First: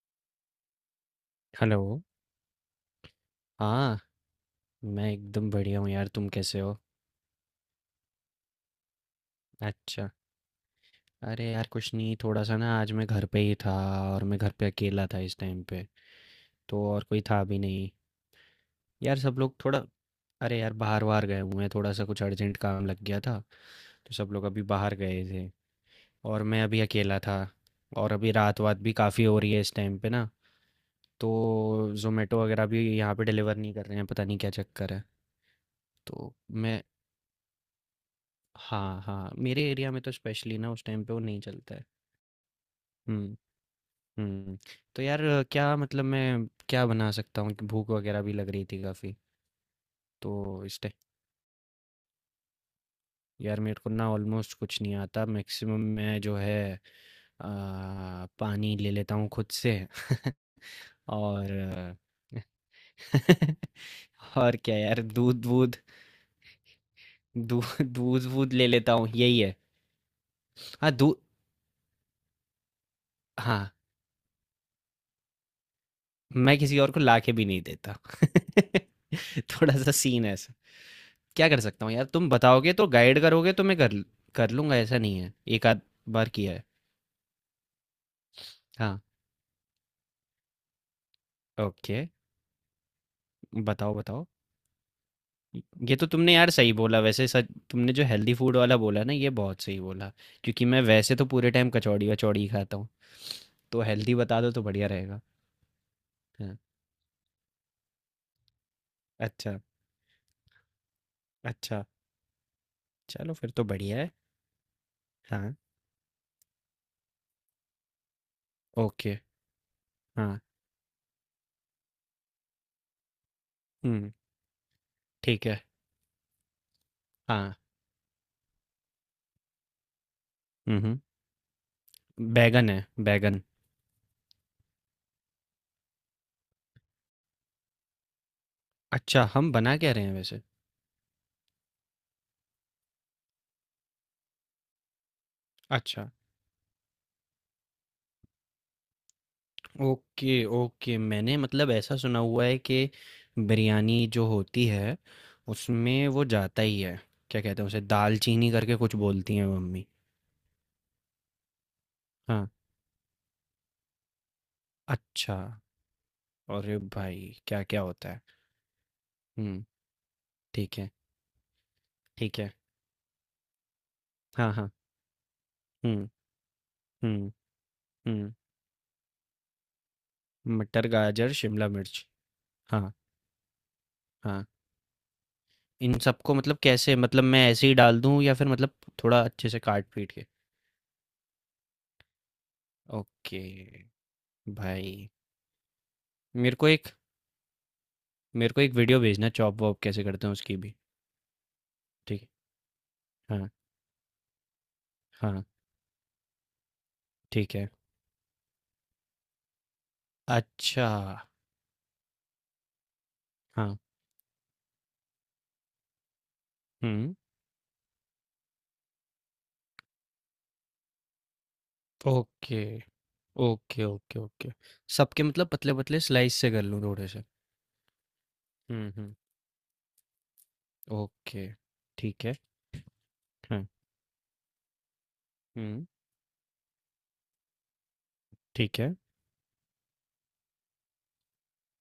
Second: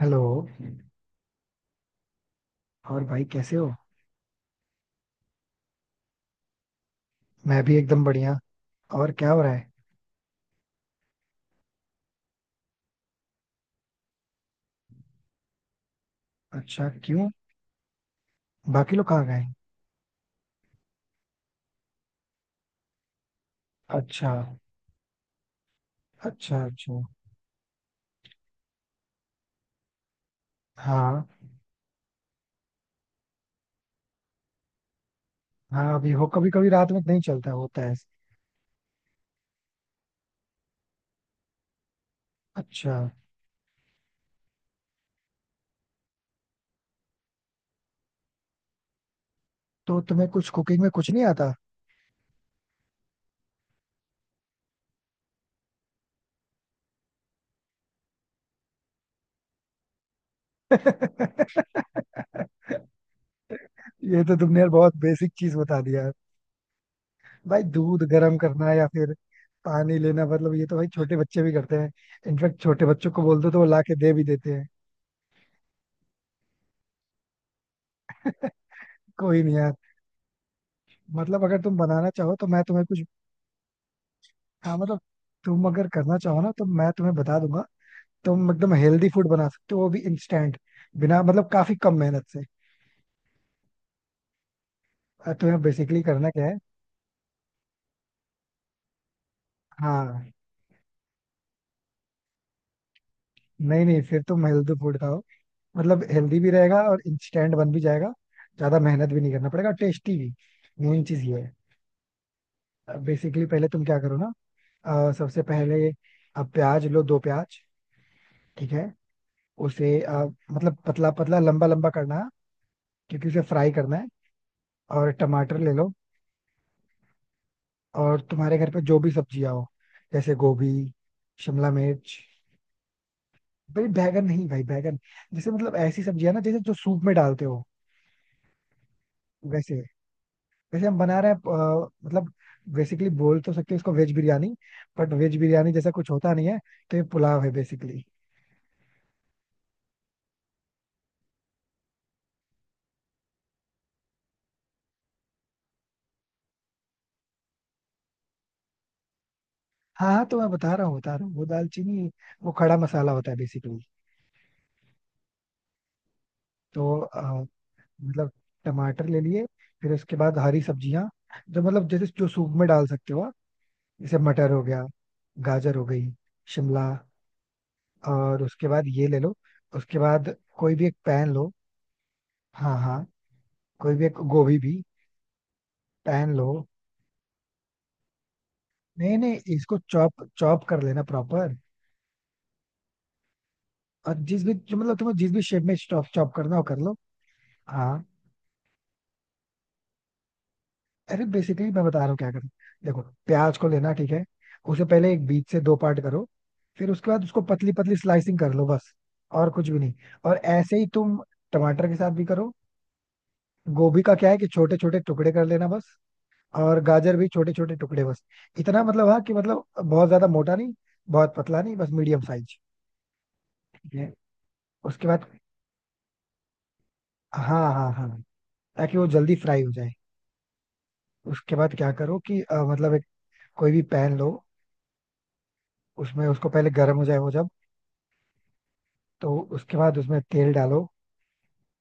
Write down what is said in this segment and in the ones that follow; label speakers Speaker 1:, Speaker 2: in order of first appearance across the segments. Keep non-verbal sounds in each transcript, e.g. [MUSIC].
Speaker 1: Hello.
Speaker 2: Hello.
Speaker 1: और भाई कैसे हो?
Speaker 2: हाँ, मैं एकदम बढ़िया हूँ यार, तुम कैसे हो?
Speaker 1: मैं भी एकदम बढ़िया। और क्या हो रहा है?
Speaker 2: अच्छा। अरे यार कुछ नहीं, थोड़ा सा ना आज मैं घर पे ही था और मैं घर पे अकेला था इस टाइम पे। तो
Speaker 1: अच्छा,
Speaker 2: और कोई
Speaker 1: क्यों?
Speaker 2: था भी नहीं।
Speaker 1: बाकी लोग
Speaker 2: यार
Speaker 1: कहाँ
Speaker 2: सब
Speaker 1: गए?
Speaker 2: लोग थोड़ा अरे यार बाहर वार गए हुए हैं, थोड़ा सा कुछ अर्जेंट काम लग गया था। तो सब
Speaker 1: अच्छा,
Speaker 2: लोग अभी बाहर गए थे और मैं
Speaker 1: अच्छा।
Speaker 2: अभी
Speaker 1: अच्छा।
Speaker 2: अकेला था। और अभी रात वात भी काफ़ी हो रही है इस टाइम पे ना।
Speaker 1: हाँ।
Speaker 2: तो जोमेटो वगैरह भी यहाँ पे डिलीवर नहीं कर रहे हैं, पता नहीं क्या चक्कर है।
Speaker 1: हाँ, अभी हो,
Speaker 2: तो
Speaker 1: कभी कभी
Speaker 2: मैं
Speaker 1: रात में नहीं चलता होता है।
Speaker 2: हाँ, हाँ, मेरे एरिया में तो स्पेशली ना उस टाइम पे वो नहीं चलता है।
Speaker 1: अच्छा।
Speaker 2: हुँ, हुँ। तो यार क्या मतलब मैं क्या बना सकता हूँ? कि भूख वगैरह भी लग रही थी काफ़ी।
Speaker 1: तो तुम्हें कुछ
Speaker 2: तो इस
Speaker 1: कुकिंग में
Speaker 2: टाइ
Speaker 1: कुछ नहीं आता?
Speaker 2: यार मेरे को ना ऑलमोस्ट कुछ नहीं आता। मैक्सिमम मैं जो है अ, पानी ले लेता हूँ खुद से [LAUGHS] और
Speaker 1: [LAUGHS]
Speaker 2: अ, [LAUGHS]
Speaker 1: ये तो
Speaker 2: और
Speaker 1: तुमने यार
Speaker 2: क्या
Speaker 1: बहुत
Speaker 2: यार
Speaker 1: बेसिक चीज
Speaker 2: दूध-वूध,
Speaker 1: बता दिया यार।
Speaker 2: दू
Speaker 1: भाई दूध गर्म
Speaker 2: दूध-वूध ले
Speaker 1: करना या
Speaker 2: लेता हूँ,
Speaker 1: फिर
Speaker 2: यही है।
Speaker 1: पानी लेना मतलब ये तो भाई
Speaker 2: हाँ, दू
Speaker 1: छोटे बच्चे भी करते हैं। इनफेक्ट छोटे बच्चों को बोल दो तो वो
Speaker 2: हाँ।
Speaker 1: ला के दे भी देते हैं।
Speaker 2: मैं किसी और को लाके भी नहीं देता
Speaker 1: [LAUGHS] कोई
Speaker 2: [LAUGHS]
Speaker 1: नहीं यार।
Speaker 2: थोड़ा सा सीन है ऐसा।
Speaker 1: मतलब
Speaker 2: क्या
Speaker 1: अगर
Speaker 2: कर
Speaker 1: तुम
Speaker 2: सकता हूँ यार
Speaker 1: बनाना
Speaker 2: तुम
Speaker 1: चाहो तो मैं
Speaker 2: बताओगे
Speaker 1: तुम्हें
Speaker 2: तो
Speaker 1: कुछ।
Speaker 2: गाइड करोगे तो मैं कर कर
Speaker 1: हाँ,
Speaker 2: लूँगा ऐसा
Speaker 1: मतलब।
Speaker 2: नहीं है।
Speaker 1: तुम
Speaker 2: एक आध
Speaker 1: अगर करना
Speaker 2: बार
Speaker 1: चाहो ना
Speaker 2: किया
Speaker 1: तो
Speaker 2: है।
Speaker 1: मैं तुम्हें बता दूंगा। तुम एकदम
Speaker 2: हाँ।
Speaker 1: हेल्दी फूड बना सकते हो वो भी इंस्टेंट। बिना मतलब काफी कम
Speaker 2: ओके,
Speaker 1: मेहनत से।
Speaker 2: बताओ बताओ।
Speaker 1: और तुम्हें
Speaker 2: ये
Speaker 1: बेसिकली
Speaker 2: तो
Speaker 1: करना
Speaker 2: तुमने
Speaker 1: क्या
Speaker 2: यार
Speaker 1: है?
Speaker 2: सही बोला वैसे, सच तुमने जो हेल्दी फूड वाला बोला ना ये बहुत सही बोला,
Speaker 1: हाँ।
Speaker 2: क्योंकि मैं वैसे तो पूरे टाइम कचौड़ी वचौड़ी ही खाता हूँ। तो
Speaker 1: नहीं, नहीं,
Speaker 2: हेल्दी
Speaker 1: फिर
Speaker 2: बता
Speaker 1: तुम
Speaker 2: दो तो
Speaker 1: हेल्दी
Speaker 2: बढ़िया
Speaker 1: फूड खाओ।
Speaker 2: रहेगा।
Speaker 1: मतलब हेल्दी भी
Speaker 2: हाँ।
Speaker 1: रहेगा और इंस्टेंट बन भी जाएगा। ज्यादा मेहनत भी नहीं करना
Speaker 2: अच्छा,
Speaker 1: पड़ेगा, टेस्टी भी। मेन चीज ये है।
Speaker 2: अच्छा, चलो
Speaker 1: बेसिकली
Speaker 2: फिर तो
Speaker 1: पहले तुम
Speaker 2: बढ़िया
Speaker 1: क्या
Speaker 2: है।
Speaker 1: करो ना। सबसे
Speaker 2: हाँ।
Speaker 1: पहले। अब प्याज लो, दो प्याज। ठीक है।
Speaker 2: ओके।
Speaker 1: उसे
Speaker 2: हाँ।
Speaker 1: मतलब पतला पतला लंबा लंबा करना है। क्योंकि उसे फ्राई करना है।
Speaker 2: हम्म।
Speaker 1: और
Speaker 2: ठीक
Speaker 1: टमाटर
Speaker 2: है।
Speaker 1: ले लो।
Speaker 2: हाँ।
Speaker 1: और तुम्हारे घर पे जो भी सब्जियां हो, जैसे गोभी,
Speaker 2: हम्म।
Speaker 1: शिमला मिर्च।
Speaker 2: बैगन है, बैगन।
Speaker 1: भाई, बैगन नहीं भाई, बैगन। जैसे मतलब ऐसी सब्जियां ना, जैसे जो सूप में डालते हो।
Speaker 2: अच्छा, हम
Speaker 1: वैसे
Speaker 2: बना क्या रहे हैं वैसे?
Speaker 1: वैसे हम बना रहे हैं। मतलब बेसिकली बोल तो सकते हैं इसको veg biryani. But veg biryani जैसा कुछ
Speaker 2: अच्छा।
Speaker 1: होता नहीं है। तो ये पुलाव है बेसिकली।
Speaker 2: Okay, okay. मैंने मतलब ऐसा सुना हुआ है कि बिरयानी जो होती है, उसमें वो जाता ही है, क्या कहते हैं उसे, दालचीनी करके कुछ बोलती हैं मम्मी।
Speaker 1: हाँ, हाँ, तो मैं बता रहा हूँ वो दालचीनी।
Speaker 2: हाँ।
Speaker 1: वो खड़ा मसाला होता है बेसिकली।
Speaker 2: अच्छा। अरे
Speaker 1: तो
Speaker 2: भाई, क्या-क्या होता है।
Speaker 1: मतलब टमाटर ले लिए।
Speaker 2: हुँ,
Speaker 1: फिर उसके बाद हरी
Speaker 2: ठीक है,
Speaker 1: सब्जियां। जो मतलब जैसे जो
Speaker 2: ठीक
Speaker 1: सूप
Speaker 2: है।
Speaker 1: में डाल सकते हो। जैसे मटर
Speaker 2: हाँ,
Speaker 1: हो
Speaker 2: हाँ।
Speaker 1: गया। गाजर हो गई।
Speaker 2: हुँ,
Speaker 1: शिमला।
Speaker 2: हुँ, हुँ।
Speaker 1: और उसके बाद ये ले लो। उसके बाद कोई भी
Speaker 2: मटर,
Speaker 1: एक पैन
Speaker 2: गाजर,
Speaker 1: लो।
Speaker 2: शिमला मिर्च।
Speaker 1: हाँ,
Speaker 2: हाँ,
Speaker 1: हाँ। कोई भी एक
Speaker 2: हाँ।
Speaker 1: गोभी भी।
Speaker 2: इन
Speaker 1: पैन
Speaker 2: सबको
Speaker 1: लो।
Speaker 2: मतलब कैसे, मतलब मैं ऐसे ही डाल दूँ या फिर मतलब
Speaker 1: नहीं,
Speaker 2: थोड़ा
Speaker 1: नहीं,
Speaker 2: अच्छे से
Speaker 1: इसको
Speaker 2: काट-पीट के?
Speaker 1: चॉप चॉप कर लेना प्रॉपर।
Speaker 2: ओके।
Speaker 1: और जिस भी जो मतलब
Speaker 2: भाई,
Speaker 1: तुम्हें जिस भी शेप में चॉप चॉप करना
Speaker 2: मेरे
Speaker 1: हो
Speaker 2: को
Speaker 1: कर
Speaker 2: एक
Speaker 1: लो। हाँ।
Speaker 2: मेरे को एक वीडियो भेजना चॉप वॉप कैसे करते हैं उसकी भी।
Speaker 1: अरे बेसिकली मैं बता रहा हूँ
Speaker 2: ठीक
Speaker 1: क्या करना। देखो
Speaker 2: है। हाँ,
Speaker 1: प्याज को लेना, ठीक है। उसे पहले एक
Speaker 2: हाँ।
Speaker 1: बीच से दो पार्ट करो। फिर उसके बाद उसको
Speaker 2: ठीक है।
Speaker 1: पतली पतली स्लाइसिंग कर लो बस। और कुछ भी नहीं। और ऐसे
Speaker 2: अच्छा।
Speaker 1: ही तुम टमाटर के साथ भी करो।
Speaker 2: हाँ।
Speaker 1: गोभी का क्या है कि छोटे छोटे टुकड़े कर लेना बस। और
Speaker 2: हम्म।
Speaker 1: गाजर भी छोटे छोटे टुकड़े बस। इतना मतलब हाँ कि मतलब बहुत ज्यादा मोटा नहीं। बहुत पतला नहीं, बस मीडियम साइज।
Speaker 2: ओके, ओके,
Speaker 1: ठीक है।
Speaker 2: ओके। ओके,
Speaker 1: उसके
Speaker 2: सबके
Speaker 1: बाद।
Speaker 2: मतलब पतले पतले स्लाइस से कर लूँ थोड़े से।
Speaker 1: हाँ, हाँ, हाँ।
Speaker 2: हम्म,
Speaker 1: ताकि वो
Speaker 2: हम्म।
Speaker 1: जल्दी फ्राई हो जाए।
Speaker 2: ओके।
Speaker 1: उसके बाद क्या करो
Speaker 2: ठीक है।
Speaker 1: कि मतलब एक।
Speaker 2: हाँ।
Speaker 1: कोई भी पैन लो।
Speaker 2: हम्म।
Speaker 1: उसमें उसको पहले गर्म हो जाए वो जब।
Speaker 2: ठीक है।
Speaker 1: तो उसके बाद उसमें तेल डालो।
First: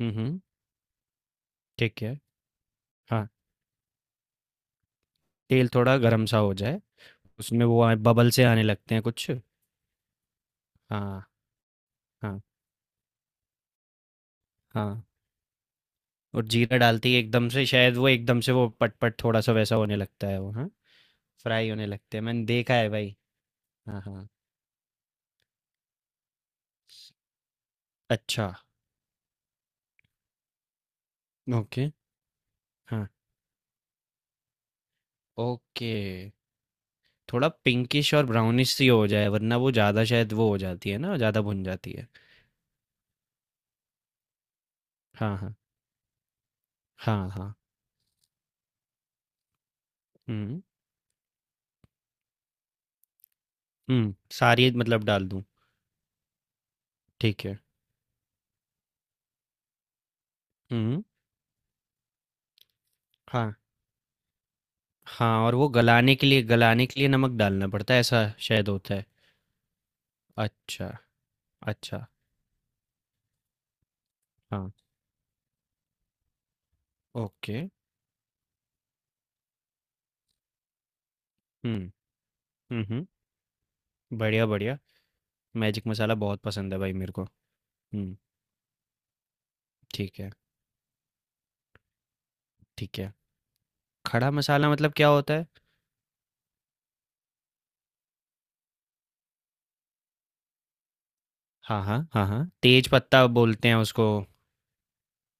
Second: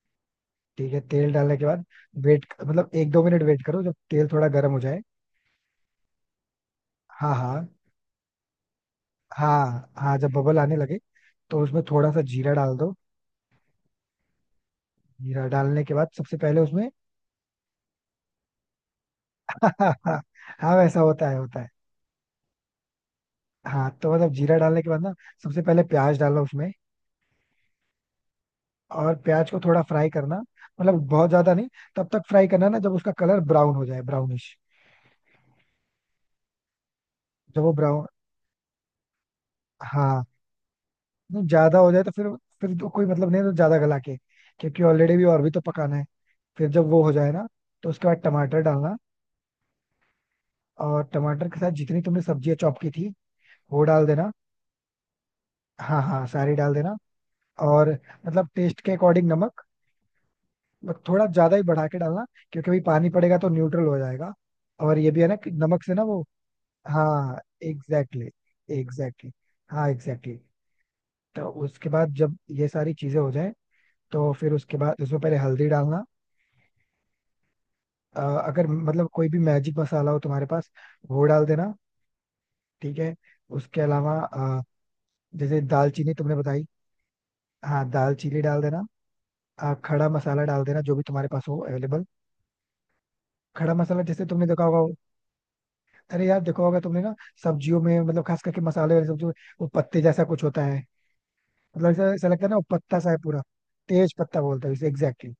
Speaker 2: हम्म, हम्म।
Speaker 1: ठीक है, तेल डालने के बाद।
Speaker 2: ठीक है।
Speaker 1: वेट मतलब एक दो
Speaker 2: हाँ,
Speaker 1: मिनट वेट करो जब तेल थोड़ा गर्म हो जाए।
Speaker 2: तेल थोड़ा गर्म सा हो जाए,
Speaker 1: हाँ, हाँ,
Speaker 2: उसमें वो आए बबल से आने लगते हैं कुछ।
Speaker 1: हाँ। हाँ, जब बबल आने लगे।
Speaker 2: हाँ,
Speaker 1: तो उसमें थोड़ा सा
Speaker 2: हाँ।
Speaker 1: जीरा डाल दो।
Speaker 2: हाँ,
Speaker 1: जीरा डालने के बाद सबसे
Speaker 2: और
Speaker 1: पहले
Speaker 2: जीरा
Speaker 1: उसमें।
Speaker 2: डालती है एकदम से शायद वो एकदम से वो पटपट थोड़ा सा वैसा होने
Speaker 1: [LAUGHS]
Speaker 2: लगता है वो, हाँ।
Speaker 1: हाँ, वैसा होता है होता है।
Speaker 2: फ्राई होने लगते हैं मैंने देखा है भाई।
Speaker 1: हाँ
Speaker 2: हाँ,
Speaker 1: तो
Speaker 2: हाँ।
Speaker 1: मतलब जीरा डालने के बाद ना। सबसे पहले प्याज डालना उसमें।
Speaker 2: अच्छा।
Speaker 1: और प्याज को थोड़ा फ्राई करना। मतलब बहुत ज्यादा नहीं।
Speaker 2: ओके।
Speaker 1: तब तक फ्राई करना ना जब
Speaker 2: हाँ।
Speaker 1: उसका कलर ब्राउन हो जाए, ब्राउनिश।
Speaker 2: ओके, थोड़ा
Speaker 1: जब वो ब्राउन।
Speaker 2: पिंकिश और ब्राउनिश सी हो जाए वरना वो ज़्यादा
Speaker 1: हाँ।
Speaker 2: शायद वो हो जाती है ना, ज़्यादा
Speaker 1: नहीं,
Speaker 2: भुन
Speaker 1: ज्यादा हो
Speaker 2: जाती
Speaker 1: जाए
Speaker 2: है।
Speaker 1: तो फिर। फिर तो कोई मतलब नहीं है तो ज्यादा गला के। क्योंकि ऑलरेडी भी
Speaker 2: हाँ,
Speaker 1: और भी
Speaker 2: हाँ।
Speaker 1: तो पकाना है। फिर जब वो हो
Speaker 2: हाँ,
Speaker 1: जाए ना।
Speaker 2: हाँ।
Speaker 1: तो उसके बाद टमाटर डालना।
Speaker 2: हम्म।
Speaker 1: और टमाटर के साथ जितनी तुमने सब्जियां चॉप की थी वो डाल
Speaker 2: हम्म,
Speaker 1: देना।
Speaker 2: सारी मतलब डाल दूँ?
Speaker 1: हाँ, हाँ, सारी डाल देना।
Speaker 2: ठीक है।
Speaker 1: और मतलब टेस्ट के अकॉर्डिंग नमक। बस
Speaker 2: हम्म।
Speaker 1: थोड़ा ज्यादा ही बढ़ा के डालना। क्योंकि अभी पानी पड़ेगा तो
Speaker 2: हाँ,
Speaker 1: न्यूट्रल हो जाएगा। और ये भी है ना
Speaker 2: हाँ,
Speaker 1: कि
Speaker 2: और वो
Speaker 1: नमक से ना
Speaker 2: गलाने
Speaker 1: वो।
Speaker 2: के लिए गलाने के लिए नमक
Speaker 1: हाँ
Speaker 2: डालना पड़ता है ऐसा शायद होता है।
Speaker 1: एग्जैक्टली exactly, हाँ एग्जैक्टली exactly.
Speaker 2: अच्छा।
Speaker 1: तो उसके
Speaker 2: अच्छा।
Speaker 1: बाद जब ये सारी चीजें हो जाएं। तो फिर
Speaker 2: हाँ।
Speaker 1: उसके बाद उसमें पहले हल्दी डालना।
Speaker 2: ओके।
Speaker 1: अगर मतलब कोई भी मैजिक मसाला हो तुम्हारे पास। वो डाल देना।
Speaker 2: हम्म।
Speaker 1: ठीक
Speaker 2: हम्म।
Speaker 1: है। उसके अलावा
Speaker 2: बढ़िया, बढ़िया।
Speaker 1: जैसे
Speaker 2: मैजिक
Speaker 1: दालचीनी
Speaker 2: मसाला
Speaker 1: तुमने
Speaker 2: बहुत
Speaker 1: बताई।
Speaker 2: पसंद है भाई मेरे को।
Speaker 1: हाँ,
Speaker 2: हुँ,
Speaker 1: दालचीनी डाल देना। खड़ा
Speaker 2: ठीक है,
Speaker 1: मसाला डाल देना, जो भी तुम्हारे पास हो अवेलेबल।
Speaker 2: ठीक है।
Speaker 1: खड़ा मसाला जैसे
Speaker 2: खड़ा
Speaker 1: तुमने देखा
Speaker 2: मसाला मतलब
Speaker 1: होगा।
Speaker 2: क्या होता है?
Speaker 1: अरे यार देखो होगा तुमने ना। सब्जियों में मतलब खास करके मसाले वाली सब्जियों में। वो पत्ते जैसा कुछ होता है।
Speaker 2: हाँ,
Speaker 1: मतलब ऐसा
Speaker 2: हाँ, हाँ,
Speaker 1: ऐसा लगता है
Speaker 2: हाँ।
Speaker 1: ना वो
Speaker 2: तेज
Speaker 1: पत्ता सा है
Speaker 2: पत्ता
Speaker 1: पूरा।
Speaker 2: बोलते हैं
Speaker 1: तेज
Speaker 2: उसको।
Speaker 1: पत्ता बोलते हैं इसे एग्जैक्टली।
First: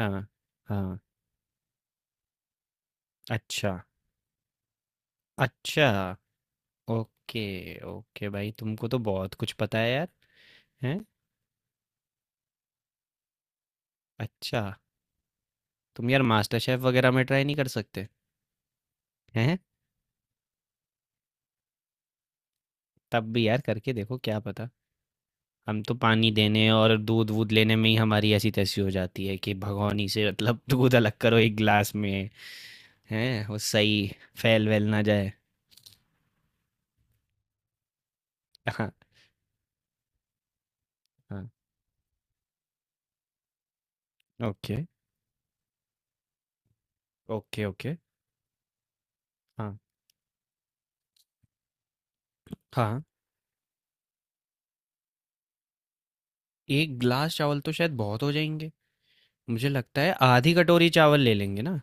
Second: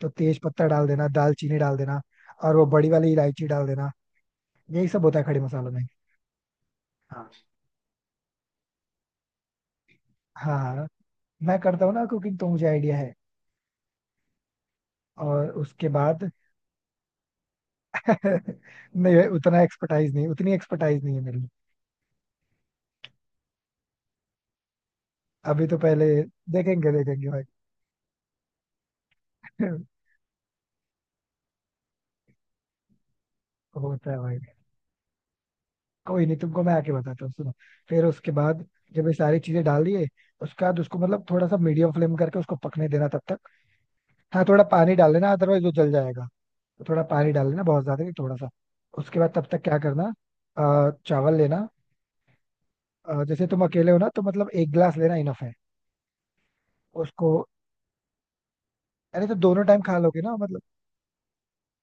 Speaker 1: तो तेज पत्ता डाल
Speaker 2: हाँ।
Speaker 1: देना, दालचीनी डाल देना। और वो बड़ी वाली इलायची डाल
Speaker 2: अच्छा,
Speaker 1: देना। यही सब होता है खड़े मसालों में।
Speaker 2: अच्छा।
Speaker 1: हाँ,
Speaker 2: ओके, ओके भाई तुमको तो बहुत कुछ पता है यार।
Speaker 1: हाँ।
Speaker 2: हैं?
Speaker 1: मैं करता हूँ ना कुकिंग तो मुझे आइडिया है।
Speaker 2: अच्छा,
Speaker 1: और उसके
Speaker 2: तुम यार
Speaker 1: बाद। [LAUGHS]
Speaker 2: मास्टर शेफ़ वगैरह में ट्राई नहीं कर सकते?
Speaker 1: नहीं,
Speaker 2: हैं?
Speaker 1: उतना एक्सपर्टाइज नहीं उतनी एक्सपर्टाइज नहीं है मेरी।
Speaker 2: तब भी यार करके देखो क्या पता।
Speaker 1: अभी तो
Speaker 2: हम तो
Speaker 1: पहले।
Speaker 2: पानी देने
Speaker 1: देखेंगे
Speaker 2: और
Speaker 1: देखेंगे भाई।
Speaker 2: दूध-वूध लेने में ही हमारी ऐसी-तैसी हो जाती है कि
Speaker 1: [LAUGHS]
Speaker 2: भगोनी से मतलब [LAUGHS] दूध अलग करो एक ग्लास में। हैं वो सही,
Speaker 1: होता है भाई।
Speaker 2: फैल वैल ना जाए।
Speaker 1: कोई नहीं, तुमको मैं आके बताता हूँ, सुनो। फिर उसके बाद।
Speaker 2: हाँ,
Speaker 1: जब ये सारी चीजें डाल दिए। उसके बाद उसको मतलब थोड़ा
Speaker 2: हाँ।
Speaker 1: सा मीडियम फ्लेम करके उसको पकने देना तब तक। हाँ, थोड़ा
Speaker 2: ओके,
Speaker 1: पानी डाल लेना अदरवाइज वो जल जाएगा। तो थोड़ा पानी डाल लेना,
Speaker 2: ओके,
Speaker 1: बहुत
Speaker 2: ओके।
Speaker 1: ज्यादा नहीं, थोड़ा सा। उसके बाद तब तक क्या
Speaker 2: हाँ,
Speaker 1: करना। चावल लेना।
Speaker 2: हाँ।
Speaker 1: जैसे तुम अकेले हो ना तो मतलब 1 गिलास लेना इनफ है।
Speaker 2: एक
Speaker 1: उसको।
Speaker 2: ग्लास चावल तो शायद बहुत हो जाएंगे।
Speaker 1: अरे तो दोनों
Speaker 2: मुझे
Speaker 1: टाइम खा
Speaker 2: लगता है
Speaker 1: लोगे ना,
Speaker 2: आधी
Speaker 1: मतलब।
Speaker 2: कटोरी चावल ले लेंगे ना।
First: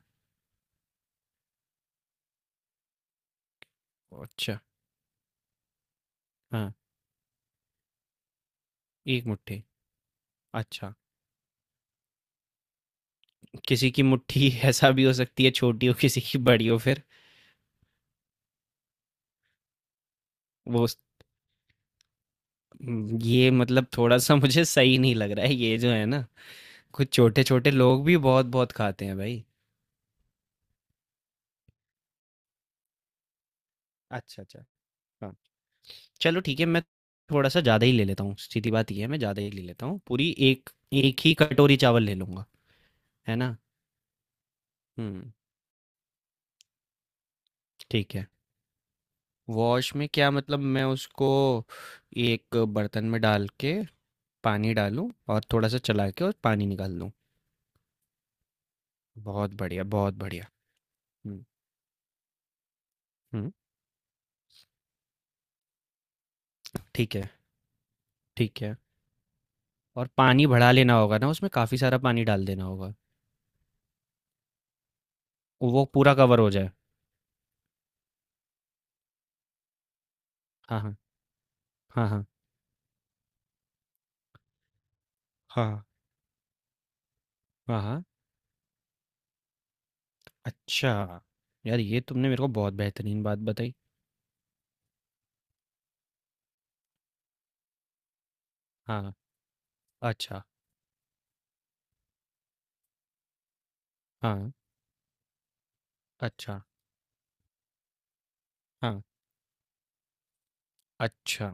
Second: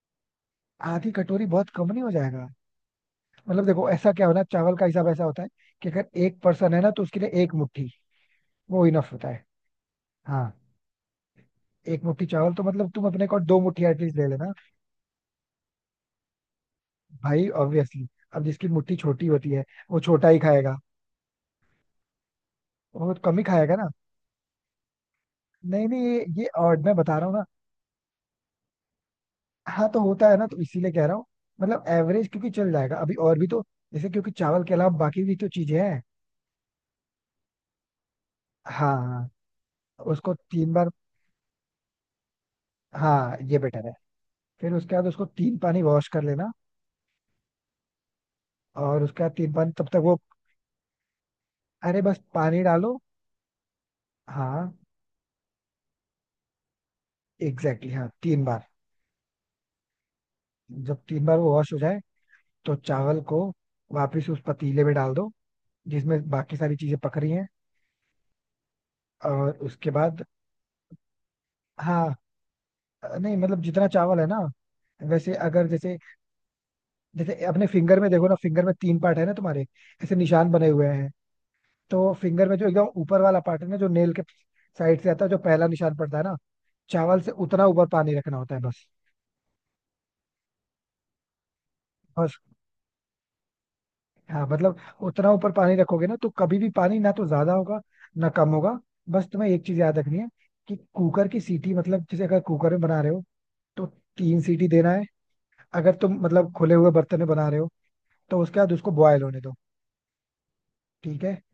Speaker 1: आधी कटोरी बहुत कम नहीं हो जाएगा? मतलब देखो ऐसा क्या होना,
Speaker 2: अच्छा।
Speaker 1: चावल का हिसाब ऐसा होता है। कि अगर एक पर्सन
Speaker 2: हाँ,
Speaker 1: है ना तो उसके लिए 1 मुट्ठी। वो इनफ
Speaker 2: एक
Speaker 1: होता है।
Speaker 2: मुट्ठी।
Speaker 1: हाँ।
Speaker 2: अच्छा।
Speaker 1: 1 मुट्ठी चावल तो मतलब तुम अपने को 2 मुट्ठी
Speaker 2: किसी की
Speaker 1: एटलीस्ट ले
Speaker 2: मुट्ठी
Speaker 1: लेना।
Speaker 2: [LAUGHS] ऐसा भी हो सकती है, छोटी हो किसी की, बड़ी हो फिर।
Speaker 1: भाई ऑब्वियसली। अब जिसकी मुट्ठी छोटी होती है। वो छोटा ही खाएगा।
Speaker 2: वो उस-
Speaker 1: वो कम ही
Speaker 2: ये
Speaker 1: खाएगा
Speaker 2: मतलब
Speaker 1: ना।
Speaker 2: थोड़ा सा मुझे सही नहीं लग रहा है ये
Speaker 1: नहीं,
Speaker 2: जो
Speaker 1: नहीं,
Speaker 2: है
Speaker 1: ये
Speaker 2: ना।
Speaker 1: ये odd मैं
Speaker 2: कुछ
Speaker 1: बता रहा हूँ
Speaker 2: छोटे
Speaker 1: ना।
Speaker 2: छोटे लोग भी बहुत बहुत खाते हैं भाई।
Speaker 1: हाँ तो होता है ना, तो इसीलिए कह रहा हूँ। मतलब एवरेज क्योंकि चल जाएगा अभी और भी तो। जैसे क्योंकि
Speaker 2: अच्छा, अच्छा।
Speaker 1: चावल के अलावा बाकी भी तो चीजें हैं।
Speaker 2: चलो ठीक है, मैं थोड़ा सा ज़्यादा ही ले लेता हूँ, सीधी
Speaker 1: हाँ,
Speaker 2: बात ये है मैं
Speaker 1: हाँ।
Speaker 2: ज़्यादा ही ले लेता हूँ। पूरी
Speaker 1: उसको
Speaker 2: एक
Speaker 1: 3 बार।
Speaker 2: एक ही कटोरी चावल ले लूँगा, है
Speaker 1: हाँ,
Speaker 2: ना।
Speaker 1: ये बेटर है। फिर उसके बाद उसको
Speaker 2: हम्म।
Speaker 1: 3 पानी वॉश कर लेना।
Speaker 2: ठीक है।
Speaker 1: और उसके बाद 3 पानी तब
Speaker 2: वॉश
Speaker 1: तक
Speaker 2: में
Speaker 1: वो।
Speaker 2: क्या मतलब, मैं उसको
Speaker 1: अरे बस
Speaker 2: एक
Speaker 1: पानी डालो।
Speaker 2: बर्तन में डाल के
Speaker 1: हाँ
Speaker 2: पानी डालूँ और थोड़ा सा चला के और पानी निकाल दूँ?
Speaker 1: एग्जैक्टली exactly, हाँ 3 बार।
Speaker 2: बहुत बढ़िया, बहुत बढ़िया।
Speaker 1: जब 3 बार
Speaker 2: हम्म।
Speaker 1: वो वॉश हो जाए। तो चावल को।
Speaker 2: हम्म,
Speaker 1: वापस उस पतीले में डाल दो। जिसमें बाकी सारी चीजें
Speaker 2: ठीक
Speaker 1: पक
Speaker 2: है।
Speaker 1: रही हैं।
Speaker 2: ठीक है,
Speaker 1: और उसके
Speaker 2: और
Speaker 1: बाद।
Speaker 2: पानी बढ़ा लेना होगा ना, उसमें काफ़ी सारा
Speaker 1: हाँ।
Speaker 2: पानी डाल देना होगा,
Speaker 1: नहीं मतलब जितना चावल है ना। वैसे अगर
Speaker 2: वो
Speaker 1: जैसे।
Speaker 2: पूरा कवर हो जाए।
Speaker 1: जैसे अपने फिंगर में देखो ना, फिंगर में तीन पार्ट है ना तुम्हारे। ऐसे निशान बने
Speaker 2: हाँ,
Speaker 1: हुए
Speaker 2: हाँ,
Speaker 1: हैं।
Speaker 2: हाँ,
Speaker 1: तो
Speaker 2: हाँ।
Speaker 1: फिंगर में जो एकदम ऊपर वाला पार्ट है ना, जो नेल के। साइड से आता है जो पहला
Speaker 2: हाँ,
Speaker 1: निशान पड़ता है ना। चावल से उतना
Speaker 2: हाँ,
Speaker 1: ऊपर
Speaker 2: हाँ।
Speaker 1: पानी रखना होता है बस।
Speaker 2: अच्छा, यार ये तुमने
Speaker 1: बस।
Speaker 2: मेरे को बहुत बेहतरीन बात बताई।
Speaker 1: हाँ, मतलब। उतना ऊपर पानी रखोगे ना तो कभी भी पानी ना तो ज्यादा होगा। ना कम होगा।
Speaker 2: हाँ,
Speaker 1: बस तुम्हें एक चीज याद रखनी है।
Speaker 2: अच्छा,
Speaker 1: कि कुकर की सीटी मतलब जैसे अगर कुकर में बना रहे हो। तो तीन
Speaker 2: हाँ,
Speaker 1: सीटी देना है। अगर तुम मतलब
Speaker 2: अच्छा,
Speaker 1: खुले हुए बर्तन में बना रहे हो। तो उसके बाद उसको
Speaker 2: हाँ,
Speaker 1: बॉयल होने दो। ठीक है।
Speaker 2: अच्छा।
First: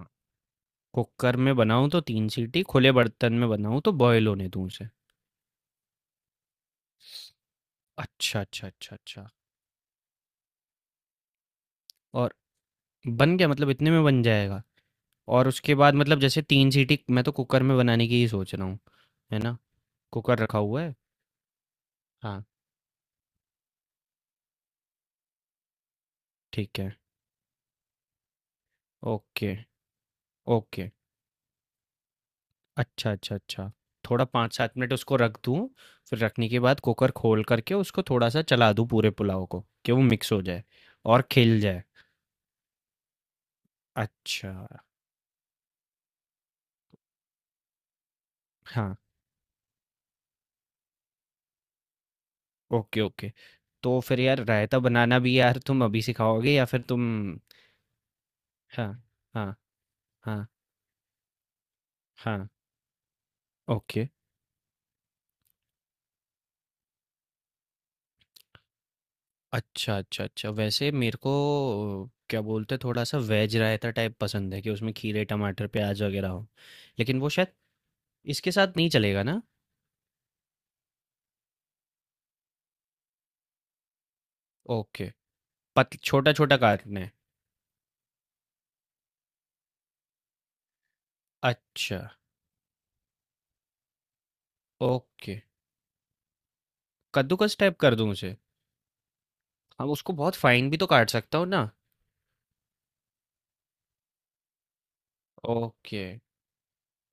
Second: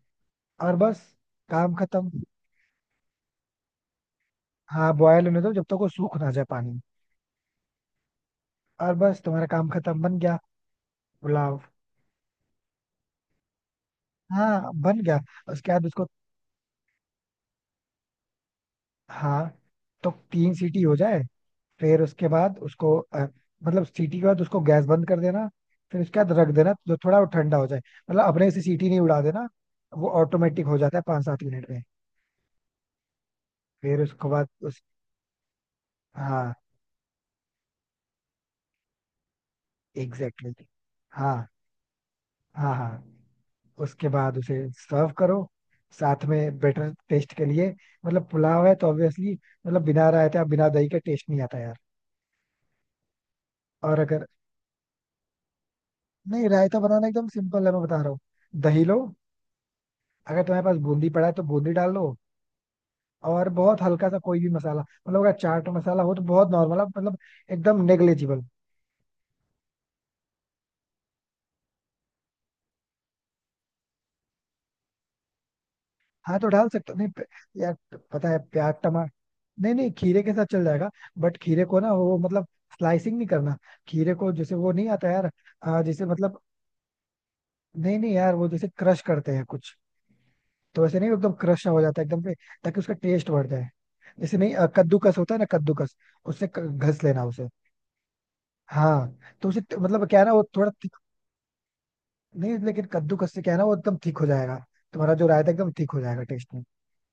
Speaker 1: और बस
Speaker 2: कुकर में
Speaker 1: काम
Speaker 2: बनाऊँ तो
Speaker 1: खत्म।
Speaker 2: 3 सीटी, खुले बर्तन में बनाऊँ तो बॉयल होने दूँ उसे।
Speaker 1: हाँ, बॉयल होने दो जब तक वो सूख ना जाए पानी।
Speaker 2: अच्छा, अच्छा,
Speaker 1: और
Speaker 2: अच्छा,
Speaker 1: बस
Speaker 2: अच्छा।
Speaker 1: तुम्हारा काम खत्म, बन गया पुलाव।
Speaker 2: और बन गया मतलब इतने में बन जाएगा?
Speaker 1: हाँ, बन गया।
Speaker 2: और
Speaker 1: उसके
Speaker 2: उसके
Speaker 1: बाद
Speaker 2: बाद
Speaker 1: उसको।
Speaker 2: मतलब जैसे 3 सीटी, मैं तो कुकर में बनाने की ही सोच रहा हूँ, है
Speaker 1: हाँ
Speaker 2: ना?
Speaker 1: तो
Speaker 2: कुकर
Speaker 1: तीन
Speaker 2: रखा हुआ
Speaker 1: सीटी हो
Speaker 2: है?
Speaker 1: जाए। फिर उसके
Speaker 2: हाँ,
Speaker 1: बाद उसको मतलब सीटी के बाद उसको गैस बंद कर देना। फिर उसके बाद रख देना
Speaker 2: ठीक है।
Speaker 1: जो थोड़ा वो ठंडा हो जाए। मतलब अपने से सीटी नहीं उड़ा देना।
Speaker 2: ओके,
Speaker 1: वो ऑटोमेटिक हो
Speaker 2: ओके।
Speaker 1: जाता है 5-7 मिनट में।
Speaker 2: अच्छा, अच्छा, अच्छा।
Speaker 1: फिर
Speaker 2: थोड़ा
Speaker 1: उसके बाद
Speaker 2: 5 से 7
Speaker 1: उस।
Speaker 2: मिनट उसको रख दूँ, फिर रखने
Speaker 1: हाँ
Speaker 2: के बाद कुकर खोल कर के उसको थोड़ा-सा चला दूँ पूरे पुलाव को, कि वो मिक्स हो
Speaker 1: एग्जैक्टली
Speaker 2: जाए
Speaker 1: exactly.
Speaker 2: और
Speaker 1: हाँ,
Speaker 2: खिल जाए।
Speaker 1: हाँ, हाँ। उसके बाद
Speaker 2: अच्छा,
Speaker 1: उसे सर्व करो। साथ में बेटर टेस्ट के लिए। मतलब पुलाव है तो
Speaker 2: हाँ।
Speaker 1: ऑब्वियसली। मतलब बिना रायता बिना दही का टेस्ट नहीं आता यार।
Speaker 2: Okay, okay.
Speaker 1: और
Speaker 2: तो फिर
Speaker 1: अगर।
Speaker 2: यार रायता बनाना भी यार तुम अभी
Speaker 1: नहीं,
Speaker 2: सिखाओगे या
Speaker 1: रायता
Speaker 2: फिर तुम।
Speaker 1: बनाना एकदम सिंपल है, मैं बता रहा हूँ। दही
Speaker 2: हाँ,
Speaker 1: लो।
Speaker 2: हाँ,
Speaker 1: अगर
Speaker 2: हाँ,
Speaker 1: तुम्हारे पास बूंदी पड़ा है तो बूंदी डाल लो।
Speaker 2: हाँ।
Speaker 1: और बहुत
Speaker 2: ओके।
Speaker 1: हल्का सा कोई भी मसाला, मतलब अगर चाट मसाला हो तो बहुत नॉर्मल मतलब। एकदम नेग्लेजिबल।
Speaker 2: अच्छा, अच्छा, अच्छा। वैसे मेरे को क्या बोलते हैं, थोड़ा-सा वेज रायता टाइप पसंद है कि उसमें खीरे, टमाटर, प्याज़ वग़ैरह
Speaker 1: हाँ तो
Speaker 2: हो।
Speaker 1: डाल सकते हो नहीं
Speaker 2: लेकिन वो शायद
Speaker 1: यार। पता है,
Speaker 2: इसके
Speaker 1: प्याज
Speaker 2: साथ नहीं
Speaker 1: टमाटर।
Speaker 2: चलेगा ना?
Speaker 1: नहीं, नहीं, खीरे के साथ चल जाएगा। बट खीरे को ना वो मतलब। स्लाइसिंग नहीं करना। खीरे को जैसे वो नहीं
Speaker 2: ओके।
Speaker 1: आता यार।
Speaker 2: पत
Speaker 1: जैसे मतलब।
Speaker 2: छोटा-छोटा काटना है।
Speaker 1: नहीं, नहीं, यार वो जैसे क्रश करते हैं कुछ। तो वैसे नहीं, एकदम क्रश ना हो
Speaker 2: अच्छा,
Speaker 1: जाता है एकदम पे। ताकि उसका टेस्ट बढ़ जाए। जैसे नहीं, कद्दूकस होता
Speaker 2: ओके।
Speaker 1: है ना, कद्दूकस। उससे घस लेना उसे।
Speaker 2: कद्दूकस टाइप कर दूँ उसे?
Speaker 1: हाँ। तो उसे
Speaker 2: हाँ,
Speaker 1: मतलब
Speaker 2: उसको
Speaker 1: क्या है ना
Speaker 2: बहुत
Speaker 1: वो
Speaker 2: फाइन
Speaker 1: थोड़ा।
Speaker 2: भी तो काट सकता हूँ ना?
Speaker 1: नहीं लेकिन कद्दूकस से क्या है ना, वो एकदम थिक हो जाएगा। तुम्हारा जो रायता है, एकदम थिक हो
Speaker 2: ओके।
Speaker 1: जाएगा टेस्ट में।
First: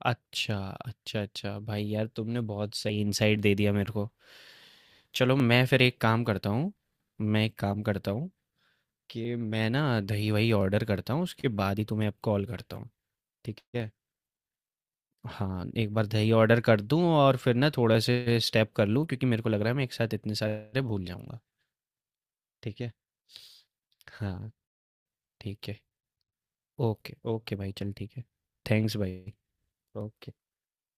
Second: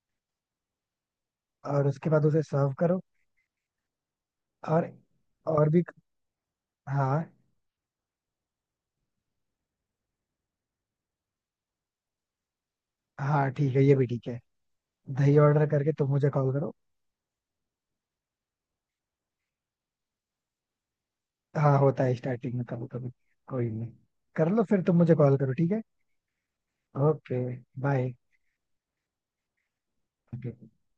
Speaker 2: अच्छा, अच्छा, अच्छा। भाई
Speaker 1: और
Speaker 2: यार
Speaker 1: उसके बाद
Speaker 2: तुमने
Speaker 1: उसे सर्व
Speaker 2: बहुत
Speaker 1: करो।
Speaker 2: सही इनसाइट दे दिया मेरे को।
Speaker 1: और।
Speaker 2: चलो मैं
Speaker 1: और भी।
Speaker 2: फिर एक काम करता हूँ,
Speaker 1: हाँ।
Speaker 2: मैं एक काम करता हूँ कि मैं ना दही-वही ऑर्डर करता हूँ, उसके बाद ही तुम्हें अब कॉल करता हूँ,
Speaker 1: हाँ,
Speaker 2: ठीक
Speaker 1: ठीक है,
Speaker 2: है?
Speaker 1: ये भी ठीक है। दही ऑर्डर
Speaker 2: हाँ,
Speaker 1: करके
Speaker 2: एक बार
Speaker 1: तुम मुझे
Speaker 2: दही
Speaker 1: कॉल
Speaker 2: ऑर्डर
Speaker 1: करो।
Speaker 2: कर दूँ और फिर ना थोड़े-से स्टेप कर लूँ, क्योंकि मेरे को लग रहा है मैं एक साथ इतने सारे भूल जाऊँगा,
Speaker 1: हाँ, होता है स्टार्टिंग में
Speaker 2: ठीक
Speaker 1: कभी
Speaker 2: है?
Speaker 1: कभी। कोई नहीं। कर
Speaker 2: हाँ।
Speaker 1: लो फिर तुम मुझे कॉल करो,
Speaker 2: ठीक
Speaker 1: ठीक
Speaker 2: है।
Speaker 1: है।
Speaker 2: Okay,
Speaker 1: okay.
Speaker 2: ओके भाई, चल
Speaker 1: बाय।
Speaker 2: ठीक है। थैंक्स भाई। ओके।